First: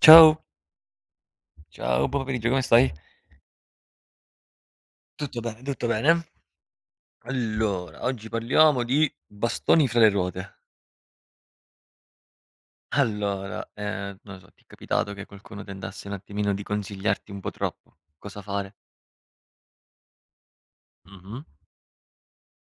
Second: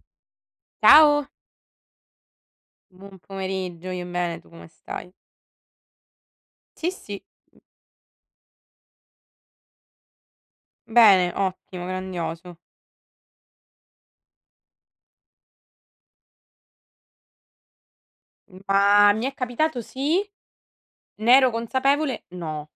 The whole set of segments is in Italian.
Ciao, Ciao, ciao, buon pomeriggio, come stai? buon pomeriggio, io bene, tu come stai? Tutto bene, tutto bene. Sì, sì, Allora, oggi parliamo di bastoni fra le ruote. bene, ottimo, grandioso. Allora, non lo so, ti è capitato che qualcuno tentasse un attimino di consigliarti un po' troppo cosa fare? Ma mi è capitato sì, ne Mh-mh, ero consapevole? No.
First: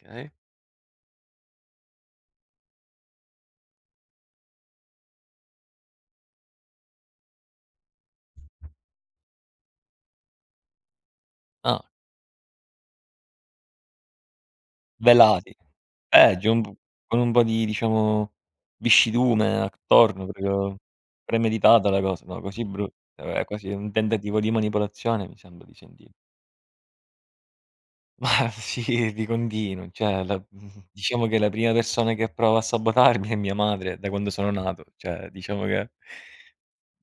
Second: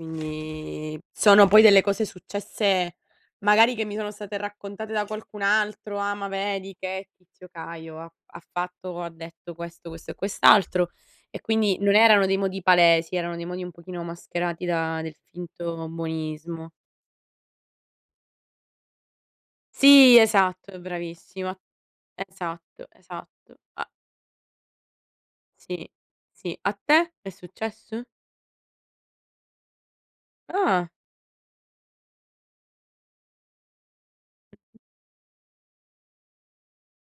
okay. sono poi delle cose successe magari che mi sono state raccontate da qualcun altro: "Ah, ma vedi che tizio Caio ha fatto, ha detto questo, questo e quest'altro." E quindi Ah, non erano dei modi palesi, erano dei modi un pochino mascherati da del velati. finto Peggio, un buonismo. p con un po' di diciamo viscidume Sì, attorno, esatto, proprio è bravissimo. premeditata la cosa. No, così Esatto, bru esatto. quasi A un tentativo di manipolazione mi sembra di sì, sentire. sì. A te è successo? Ma sì, di continuo, cioè la Ah, diciamo che la prima persona che prova a sabotarmi è mia madre da quando sono nato, cioè diciamo che,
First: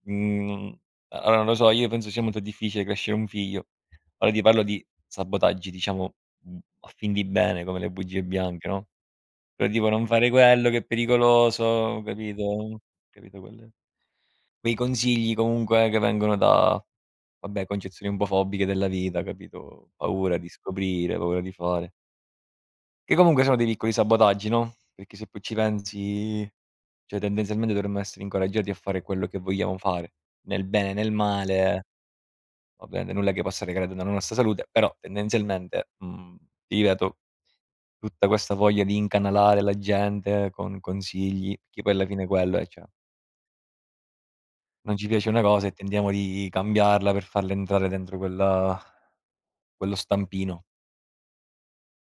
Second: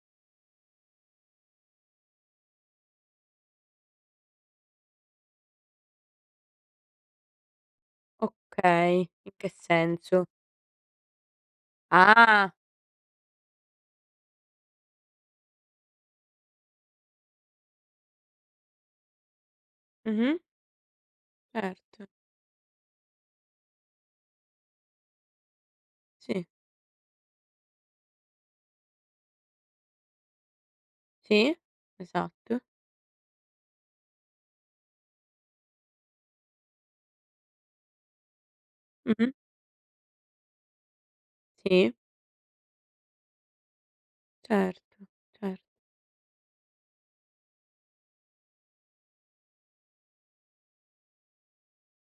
mhmm, allora non lo so, io penso sia molto difficile crescere un figlio. Ora ti parlo di sabotaggi diciamo, a fin di bene come le bugie bianche, no, okay. In che però tipo non senso? fare quello che è pericoloso, Ah, capito, capito quelle quei consigli comunque che vengono da, vabbè, concezioni un po' fobiche della vita, capito, paura mh-mh, di scoprire, paura di fare. certo. Che comunque sono dei piccoli sabotaggi, no, perché se poi ci pensi, Sì, cioè tendenzialmente dovremmo essere incoraggiati a fare quello che vogliamo fare, nel bene e nel sì, male, esatto. ovviamente nulla che possa recare danno alla nostra salute, però tendenzialmente, ti ripeto, tutta questa voglia di Mh-mh, incanalare la gente con consigli, che poi sì, alla fine quello è, cioè certo, non ci piace una cer cosa e tendiamo di cambiarla per farla entrare dentro quella quello stampino.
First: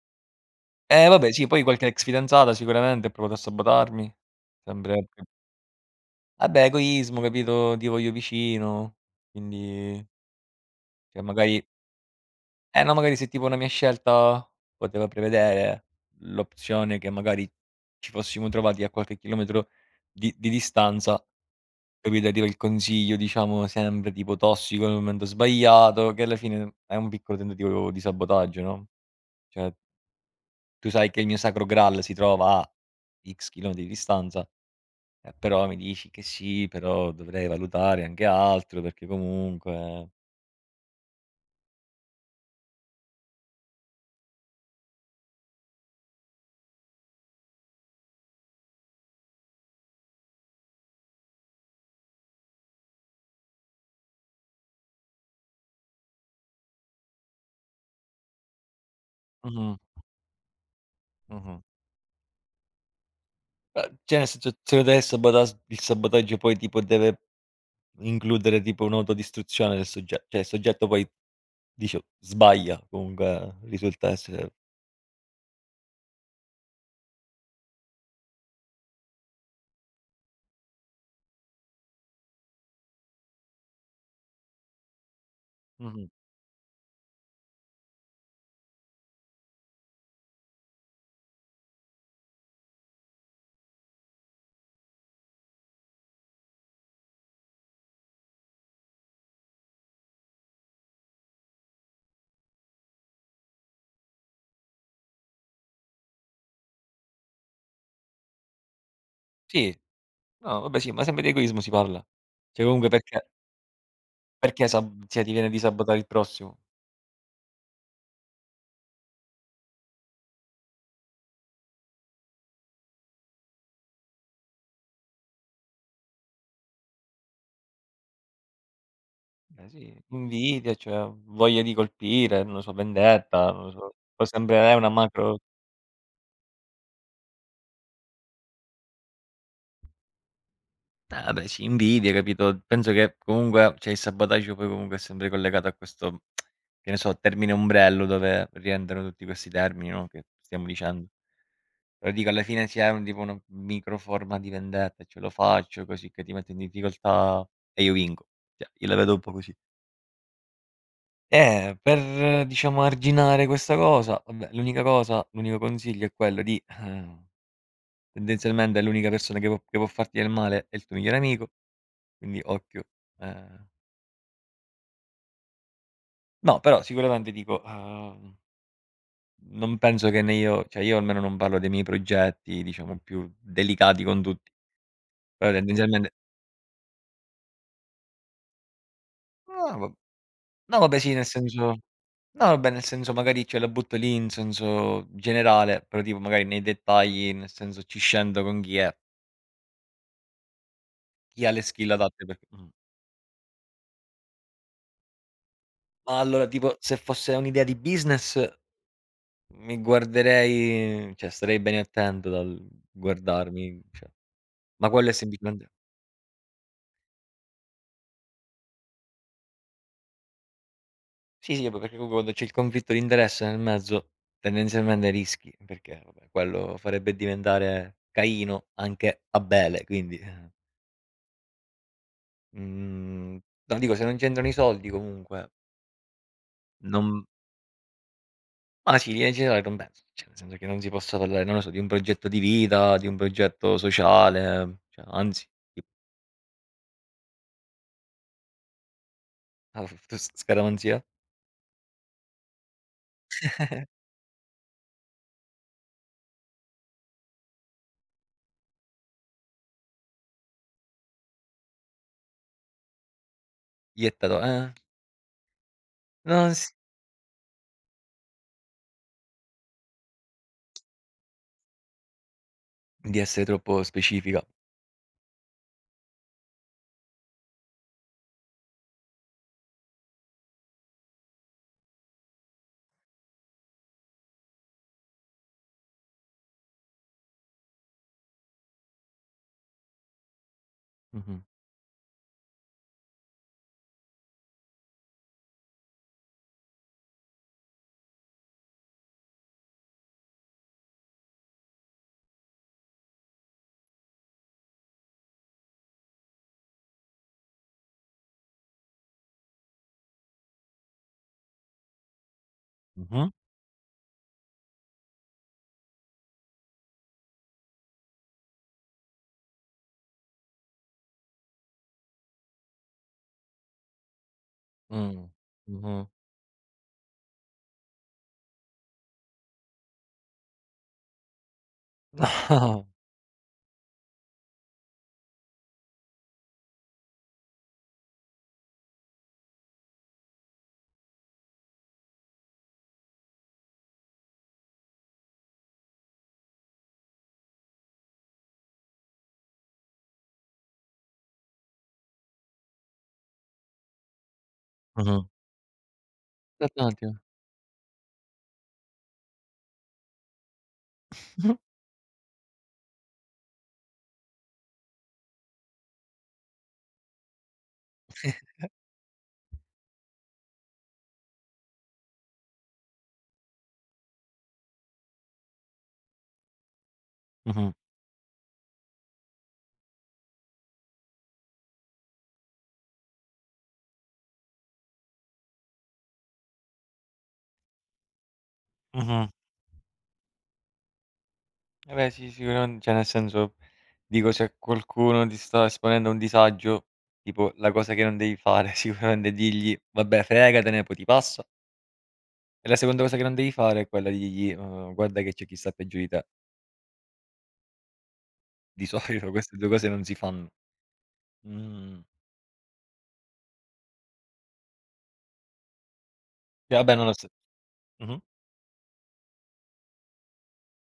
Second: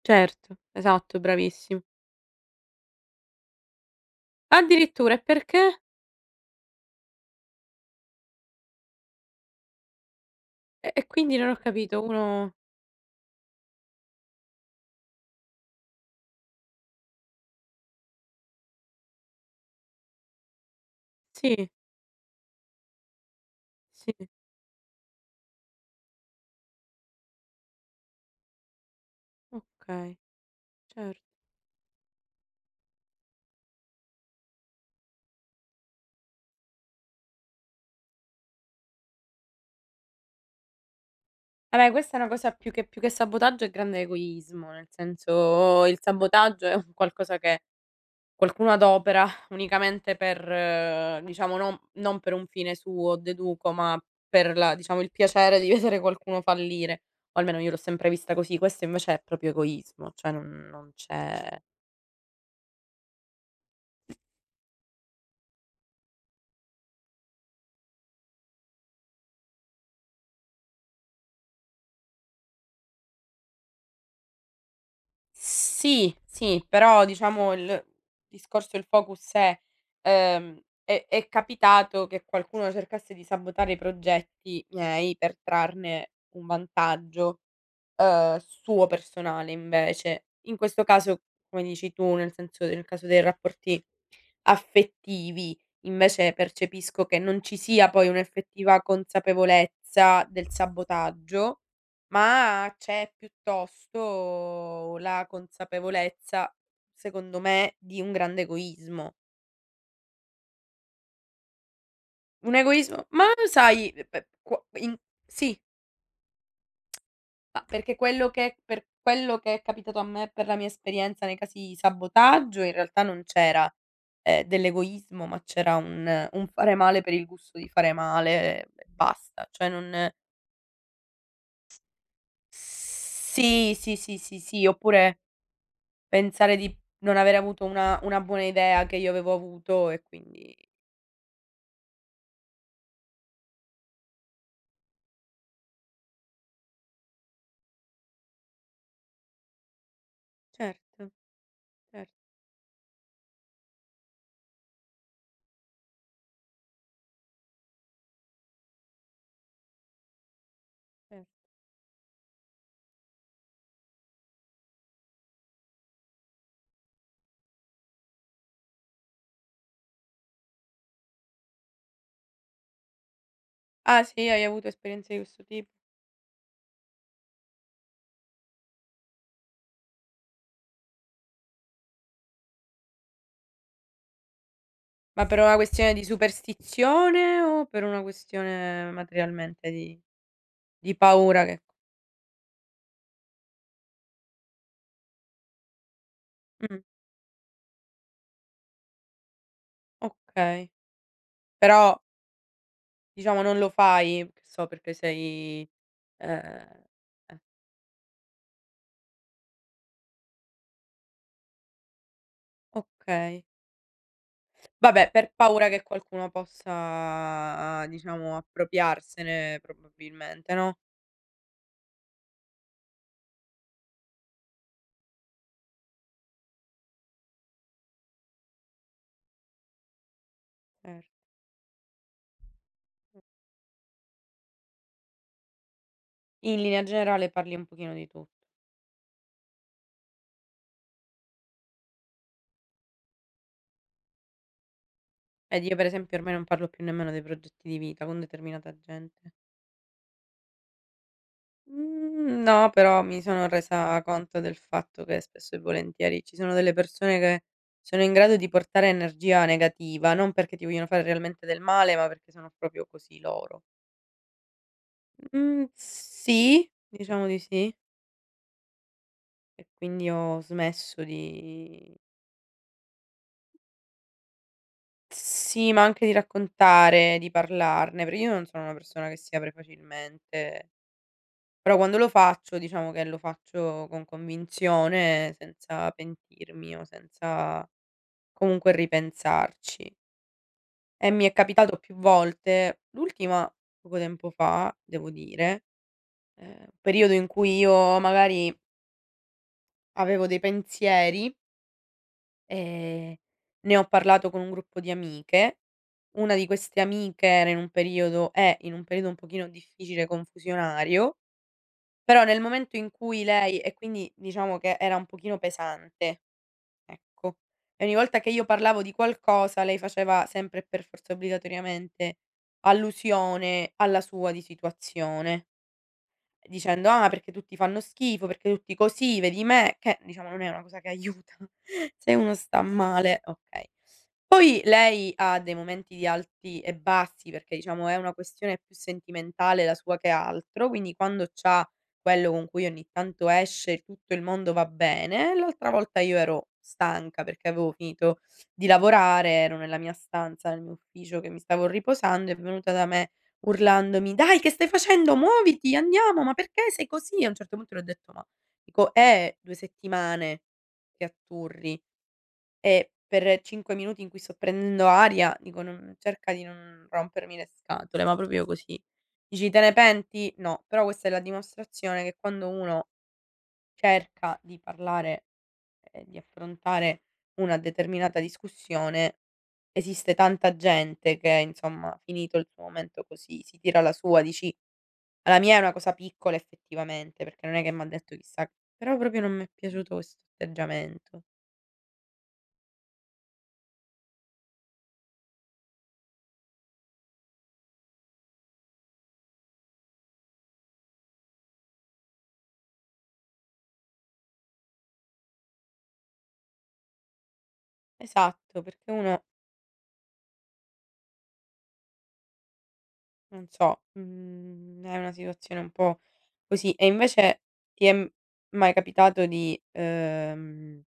certo, Eh esatto, vabbè sì, poi bravissimo. qualche ex fidanzata sicuramente ha provato a sabotarmi, sempre Addirittura, e perché? vabbè egoismo, capito, ti voglio vicino, quindi E cioè quindi non ho magari capito, uno eh no, magari se tipo una mia scelta poteva prevedere l'opzione che magari ci fossimo trovati a qualche chilometro di distanza, sì, capito, arriva il consiglio diciamo sempre sì, tipo tossico nel momento sbagliato, che alla fine è un piccolo tentativo di sabotaggio, no, cioè okay, tu sai cer che il mio sacro graal si trova a X chilometri di distanza. Però mi dici che sì, però dovrei valutare anche altro perché comunque vabbè, questa è una cosa più che sabotaggio è grande egoismo, nel senso il sabotaggio è un qualcosa che qualcuno ad opera unicamente per diciamo non per un fine suo, deduco, ma per la diciamo il piacere di vedere qualcuno fallire, o almeno io l'ho sempre vista così. Questo invece è proprio mh-mh, egoismo, cioè non c'è mh-mh. Cioè nel senso, se lo deve sabotas il sabotaggio poi tipo deve includere tipo un'autodistruzione del sogge cioè il soggetto poi dice sbaglia, comunque risulta essere sì, sì, però diciamo il discorso, il focus è, è capitato che qualcuno cercasse di sabotare i progetti miei per mh-mh. trarne un vantaggio. Suo personale invece. In questo caso, come dici tu, nel senso nel caso dei rapporti affettivi, invece percepisco che non ci sia poi un'effettiva consapevolezza del sabotaggio, ma c'è piuttosto la consapevolezza, secondo me, di un grande egoismo. Sì, no vabbè sì, ma sempre di egoismo si parla. Un Cioè comunque egoismo ma perché sai, p qua perché in sab cioè ti sì. viene di sabotare il prossimo? Ma perché quello che per quello che è capitato a me, per la mia esperienza nei casi di sabotaggio, in realtà non c'era, dell'egoismo, ma c'era un fare male per il gusto di fare male e basta. Cioè Eh non sì, invidia, cioè voglia di colpire, non lo so, vendetta, non lo sì, sì, so, sì, può sì, sì, sembrare una oppure macro. pensare di non avere avuto una buona idea che io avevo avuto e quindi Ah beh, sì, invidia, capito, penso che comunque cioè, il sabotaggio poi comunque è sempre collegato a questo, che ne so, termine ombrello dove rientrano tutti questi termini, no, che stiamo certo, dicendo. cer Però dico alla fine c'è un tipo una microforma di vendetta, ce lo faccio così che ti metto in difficoltà e io vinco. Cioè, io la vedo un po' così. cer Per diciamo arginare questa cosa, vabbè, l'unica cosa, l'unico consiglio è quello di tendenzialmente l'unica persona che può farti del male è il tuo migliore amico, quindi occhio, ehm ah sì, hai avuto esperienze di questo tipo? no, però sicuramente dico, non penso che né io cioè io almeno non parlo dei miei progetti, diciamo, più delicati con tutti, Ma per però una questione di tendenzialmente superstizione o per una questione materialmente no, va di no Di vabbè sì, nel paura che senso no vabbè, nel senso magari ce la butto lì in senso generale, però tipo magari nei mh, dettagli, nel senso ci scendo con chi è, okay. chi ha le skill Però adatte perché. diciamo non lo fai, che so, perché sei Ma ehm, allora tipo se fosse eh, un'idea di business mi guarderei cioè starei bene attento dal okay. guardarmi, cioè ma quello Vabbè, è per paura semplicemente che qualcuno possa diciamo appropriarsene probabilmente, no, sì, sì, vabbè, perché comunque quando c'è il conflitto di interesse nel mezzo, tendenzialmente rischi, perché vabbè, quello farebbe diventare Caino anche Abele, quindi, cer mhmm, no, dico, se non c'entrano i soldi comunque in linea non generale parli un pochino di tutto. ma sì, in linea generale non penso, cioè nel senso che non si possa parlare, non lo so, di un progetto di vita, di un progetto sociale, cioè anzi, Ed io di per esempio ormai non parlo più nemmeno dei progetti di vita con determinata gente. ah, s scaramanzia? Mhmm, no, però mi sono resa conto del fatto che spesso e volentieri ci sono delle persone che sono in grado di portare energia negativa, non perché ti vogliono fare realmente del male, ma perché sono proprio così loro. Iettato Mhmm, non s sì, diciamo di sì. E quindi ho smesso di di essere troppo specifica. sì, ma anche di raccontare, di parlarne, perché io non sono una persona che si apre facilmente, però quando lo faccio diciamo che lo faccio con convinzione, senza pentirmi o senza comunque ripensarci. E mi è Mh-mh. capitato più volte, l'ultima poco tempo fa devo dire, periodo in cui io magari avevo dei pensieri, e ne ho parlato con un gruppo di amiche. Una di queste amiche era in un periodo è in un periodo un pochino difficile, confusionario, però nel momento in cui Mh-mh. lei e quindi diciamo che era un pochino pesante ecco. E ogni volta che io parlavo di qualcosa lei faceva sempre e per forza obbligatoriamente allusione alla sua di Mh. situazione, Mh-mh. dicendo: "Ah, perché tutti fanno schifo, perché tutti così, vedi me", che diciamo non è una cosa che aiuta. Se uno sta male okay. Poi lei ha dei momenti di alti e bassi, perché diciamo è una questione più sentimentale la sua che altro, quindi quando c'ha quello con cui ogni tanto esce tutto il mondo va bene, l'altra volta io ero stanca perché avevo finito di lavorare, ero nella mia stanza, nel mio ufficio che mi stavo riposando, è venuta da me urlandomi: "Dai che stai facendo? Mh. Muoviti, andiamo, ma perché sei L'Atlantico. così?" E a un certo punto le ho detto: "Ma" dico, "è 2 settimane che Mh-mh. atturri." E per 5 minuti in cui sto prendendo aria, dico: "Non cerca di non rompermi le scatole", ma proprio così. Dici: "Te ne penti?" No, però questa è la dimostrazione che quando uno cerca di parlare e di affrontare una Mh-mh. determinata discussione, esiste tanta gente che, insomma, finito il suo momento così, si tira la sua, dici: "Ah, la mia è una cosa piccola effettivamente, perché non è che m'ha detto chissà" però proprio Mh-mh. non mi è piaciuto questo atteggiamento. Eh beh, sì, sicuramen cioè nel senso, dico se qualcuno ti sta esponendo a un disagio, tipo la cosa che non devi fare sicuramente è digli: "Vabbè fregatene, poi ti passa." E la seconda cosa che non devi fare è quella di dirgli: " guarda che c'è chi sta peggio di te." Esatto, Di perché uno solito queste 2 cose non si fanno. Mh. non so, mhmm, è una situazione un po' così. E E vabbè non lo so. invece ti è m Mh-mh. mai capitato di,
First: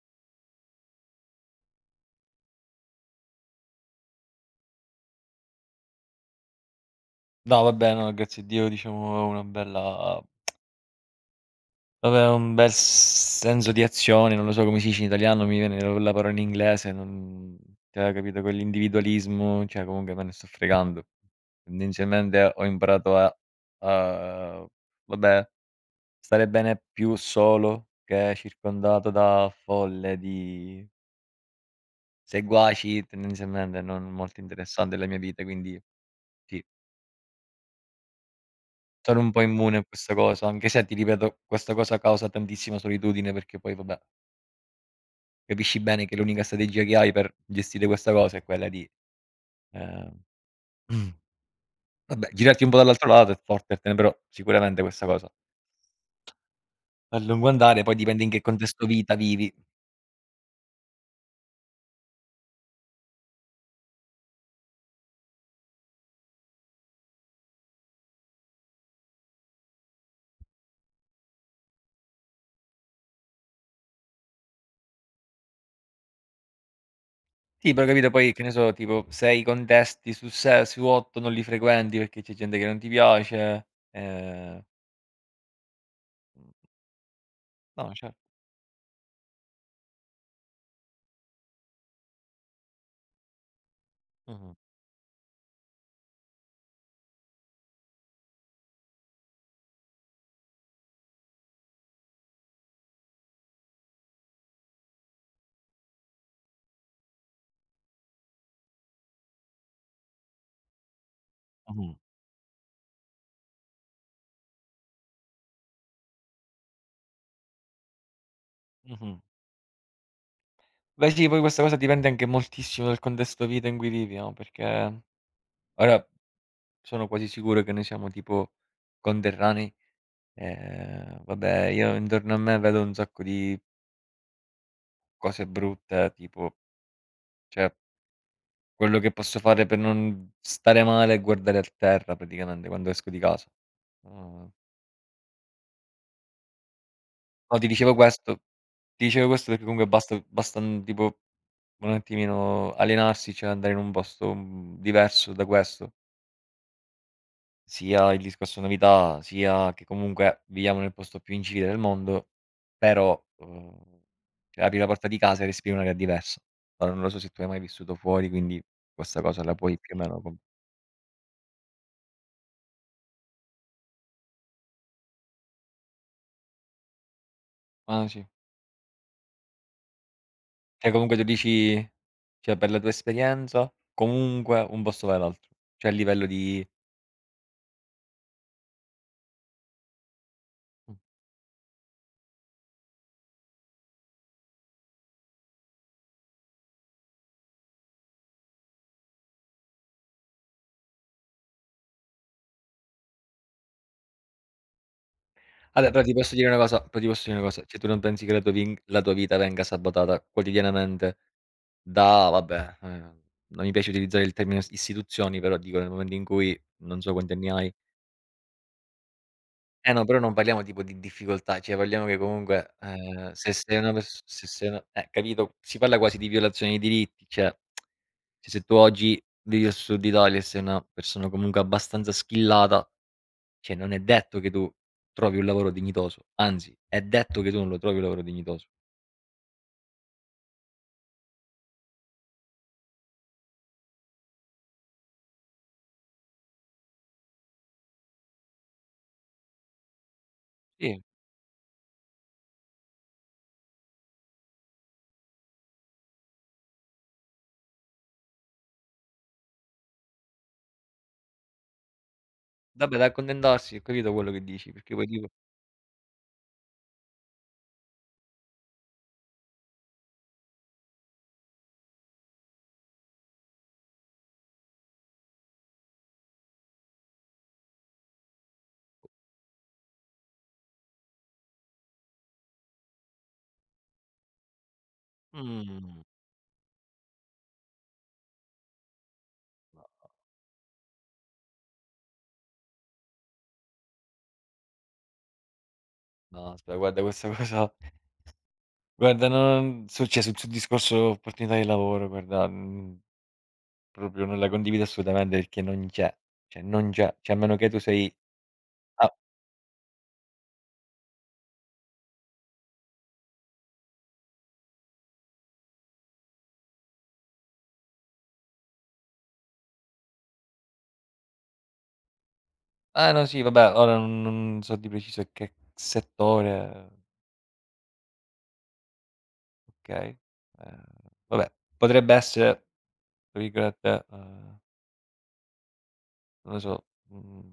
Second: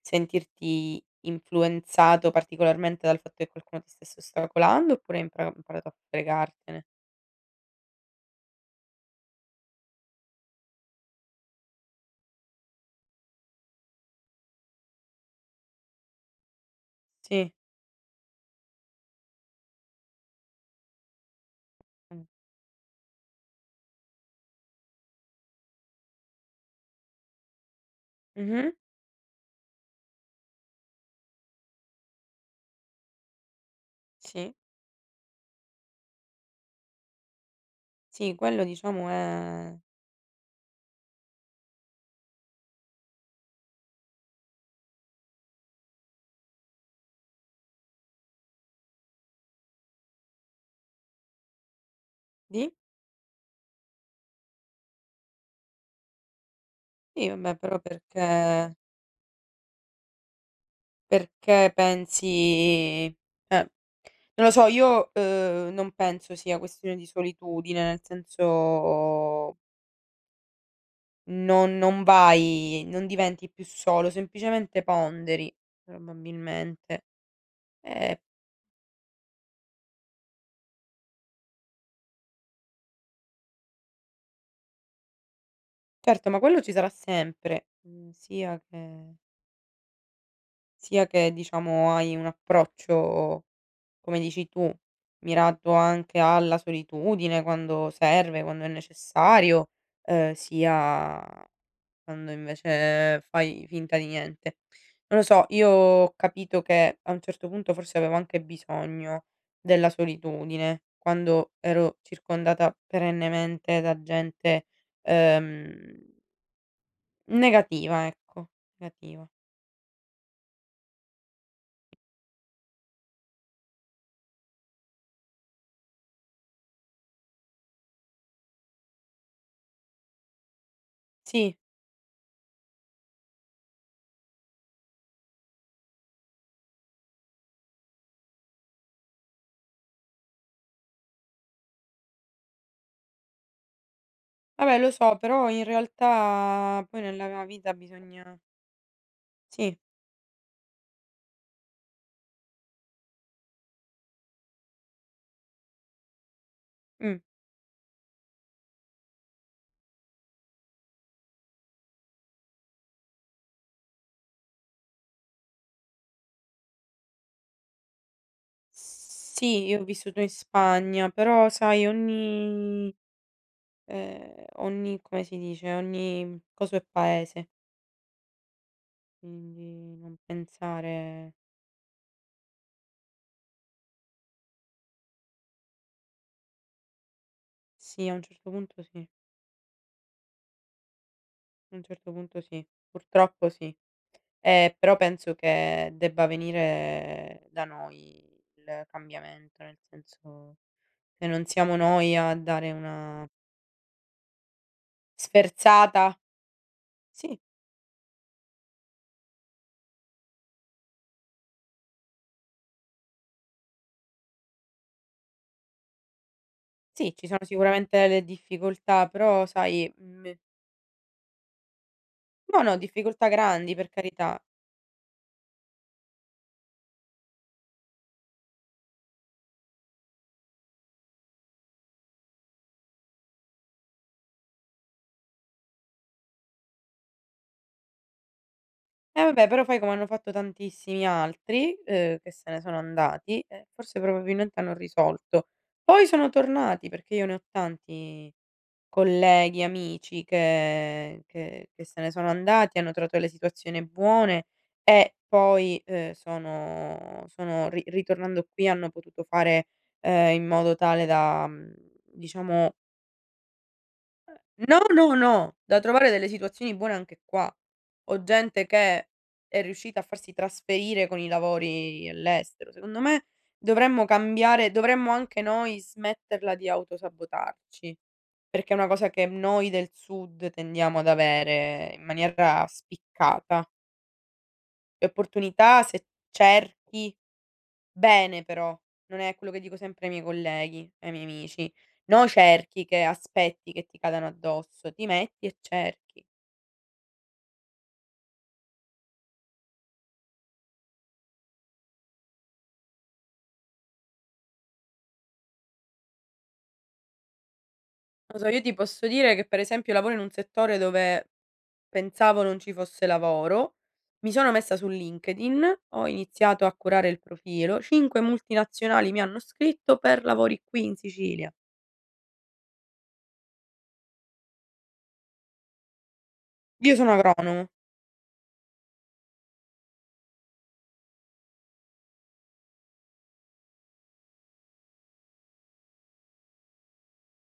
sentirti influenzato particolarmente dal fatto che qualcuno ti stesse ostacolando, oppure hai impara imparato a fregartene? No vabbè, no grazie a Dio diciamo ho una bella vabbè, un bel s- senso di azione, non lo so come si dice in italiano, mi viene la parola in inglese, Sì. non cioè capito, quell'individualismo, cioè comunque me ne sto fregando. Mh. Tendenzialmente ho imparato a a vabbè, stare bene più solo che Mh-mh. circondato da folle di seguaci, tendenzialmente non molto Sì. interessante la mia vita, quindi sì, Sì, quello diciamo sono un po' è immune a questa cosa, anche se ti ripeto, questa cosa causa tantissima solitudine perché poi vabbè capisci bene che l'unica strategia che hai per gestire questa cosa è quella di, ehm, vabbè girarti un di? po' dall'altro lato e fottertene, però sicuramente questa cosa a Sì, lungo vabbè, però andare poi dipende in che perché contesto vita vivi. perché pensi eh, non lo so, io, non penso sia questione di solitudine, nel senso non non vai non diventi più solo, semplicemente ponderi, probabilmente. Sì, però capito Eh, poi, che ne so, tipo 6 contesti su se su 8 non li frequenti perché c'è gente che non ti piace, ehm, certo, ma mhmm, quello ci sarà sempre, no mhmm, certo. Sia che diciamo hai un approccio, come dici Mh-mh, tu, mirato anche alla solitudine quando serve, quando è necessario, sia quando invece fai finta di niente. Non lo so, io ho capito che a un certo punto forse avevo anche bisogno della solitudine, quando mh-mh, ero circondata perennemente da gente, ehm, negativa, ecco, mh-mh. negativa. Beh sì, poi questa cosa dipende anche moltissimo dal contesto vita in cui vivi, no, perché ora sono quasi sicuro che noi siamo tipo conterranei. Sì, Vabbè, io intorno a me vedo un sacco di cose brutte, tipo, cioè, quello che posso fare per non stare male è guardare a terra praticamente quando esco di casa. Uhm, vabbè lo so, però in realtà poi nella no, ti vita dicevo bisogna questo ti dicevo questo perché sì, comunque basta, tipo un attimino allenarsi, cioè andare in un posto, diverso da questo. mh. Sia il discorso novità, sia che comunque viviamo nel posto più incivile del mondo, però, cioè apri la porta di casa e respiri un'aria diversa. Ora non lo so se tu hai mai vissuto fuori, quindi questa cosa la Sì, puoi io ho più o vissuto meno in com Spagna, però sai ogni ogni come si dice, ogni coso è paese, ah sì, quindi non cioè comunque tu pensare dici cioè per la tua esperienza comunque un posto va all'altro, cioè a livello di sì, a un certo punto sì, mh. a un certo punto sì, purtroppo sì. Però penso che debba venire da noi il cambiamento, nel senso, se non siamo noi a dare una Vabbè sferzata però ti posso dire una cosa però ti posso dire sì, una cosa, cioè tu non pensi che la tua vin la tua vita venga sabotata quotidianamente da vabbè, non mi piace utilizzare il termine is istituzioni, però dico nel momento in cui non so sì, ci quanti sono anni hai. sicuramente le difficoltà, però sai, Eh no, però non mhmm, parliamo tipo di difficoltà, cioè parliamo che no, no, comunque, difficoltà se grandi sei per una pers carità. se sei una capito, si parla quasi di violazione dei diritti, cioè cioè, se tu oggi vivi al sud Italia e sei una persona comunque abbastanza skillata, cioè non è detto che tu trovi un lavoro dignitoso, anzi è detto che tu non lo trovi un lavoro dignitoso. Eh vabbè, però fai come hanno fatto tantissimi altri, che se ne sono andati e forse probabilmente hanno risolto. Poi sono tornati, perché io ne ho tanti colleghi, amici Sì, che se ne sono andati, hanno trovato le situazioni buone e poi, sono ri ritornando qui hanno potuto fare, in modo tale da, mhmm, diciamo vabbè da accontentarsi, ho capito quello che dici, no, perché poi no, dico: no, da trovare delle situazioni buone anche qua. Ho gente che è riuscita a farsi trasferire con i lavori all'estero. Secondo me dovremmo cambiare dovremmo anche noi smetterla di autosabotarci, perché è una cosa che noi del Sud tendiamo ad avere in maniera spiccata. Le opportunità "Mhmm". se cerchi bene però, non è quello che dico sempre ai miei colleghi, ai miei amici. No cerchi che aspetti che ti cadano addosso, ti metti e cerchi. No, aspe guarda questa cosa guarda non su cioè sul sul discorso opportunità di lavoro guarda, proprio non la condivido assolutamente perché non c'è, cioè non c'è, cioè a meno che tu sei Non so, io ti posso ah, dire che per esempio lavoro in un settore dove pensavo non ci fosse lavoro, mi sono messa su LinkedIn, ho iniziato a curare il profilo, 5 multinazionali mi hanno scritto per lavori qui in Sicilia. ah no sì vabbè ora non non so di preciso che settore, Io sono agronomo. okay, ehm, vabbè potrebbe essere tra virgolette, non lo so,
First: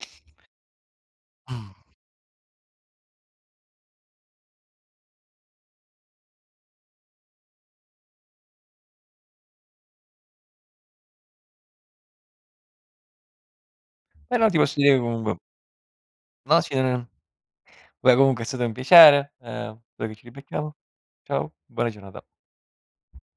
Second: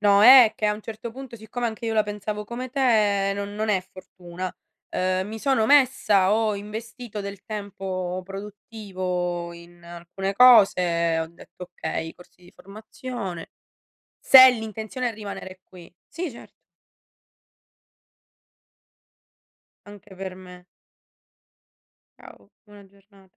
No, è che a un certo punto, siccome anche io la pensavo come te, non è fortuna. Mi sono messa, ho investito del tempo produttivo in alcune cose, ho detto: "Okay, corsi di formazione", però se ti posso dire che l'intenzione è comunque rimanere qui. Sì, certo, no sì, non è- vabbè comunque è stato un piacere, spero anche che ci per me. ribecchiamo. Ciao, buona giornata. Ciao, buona giornata.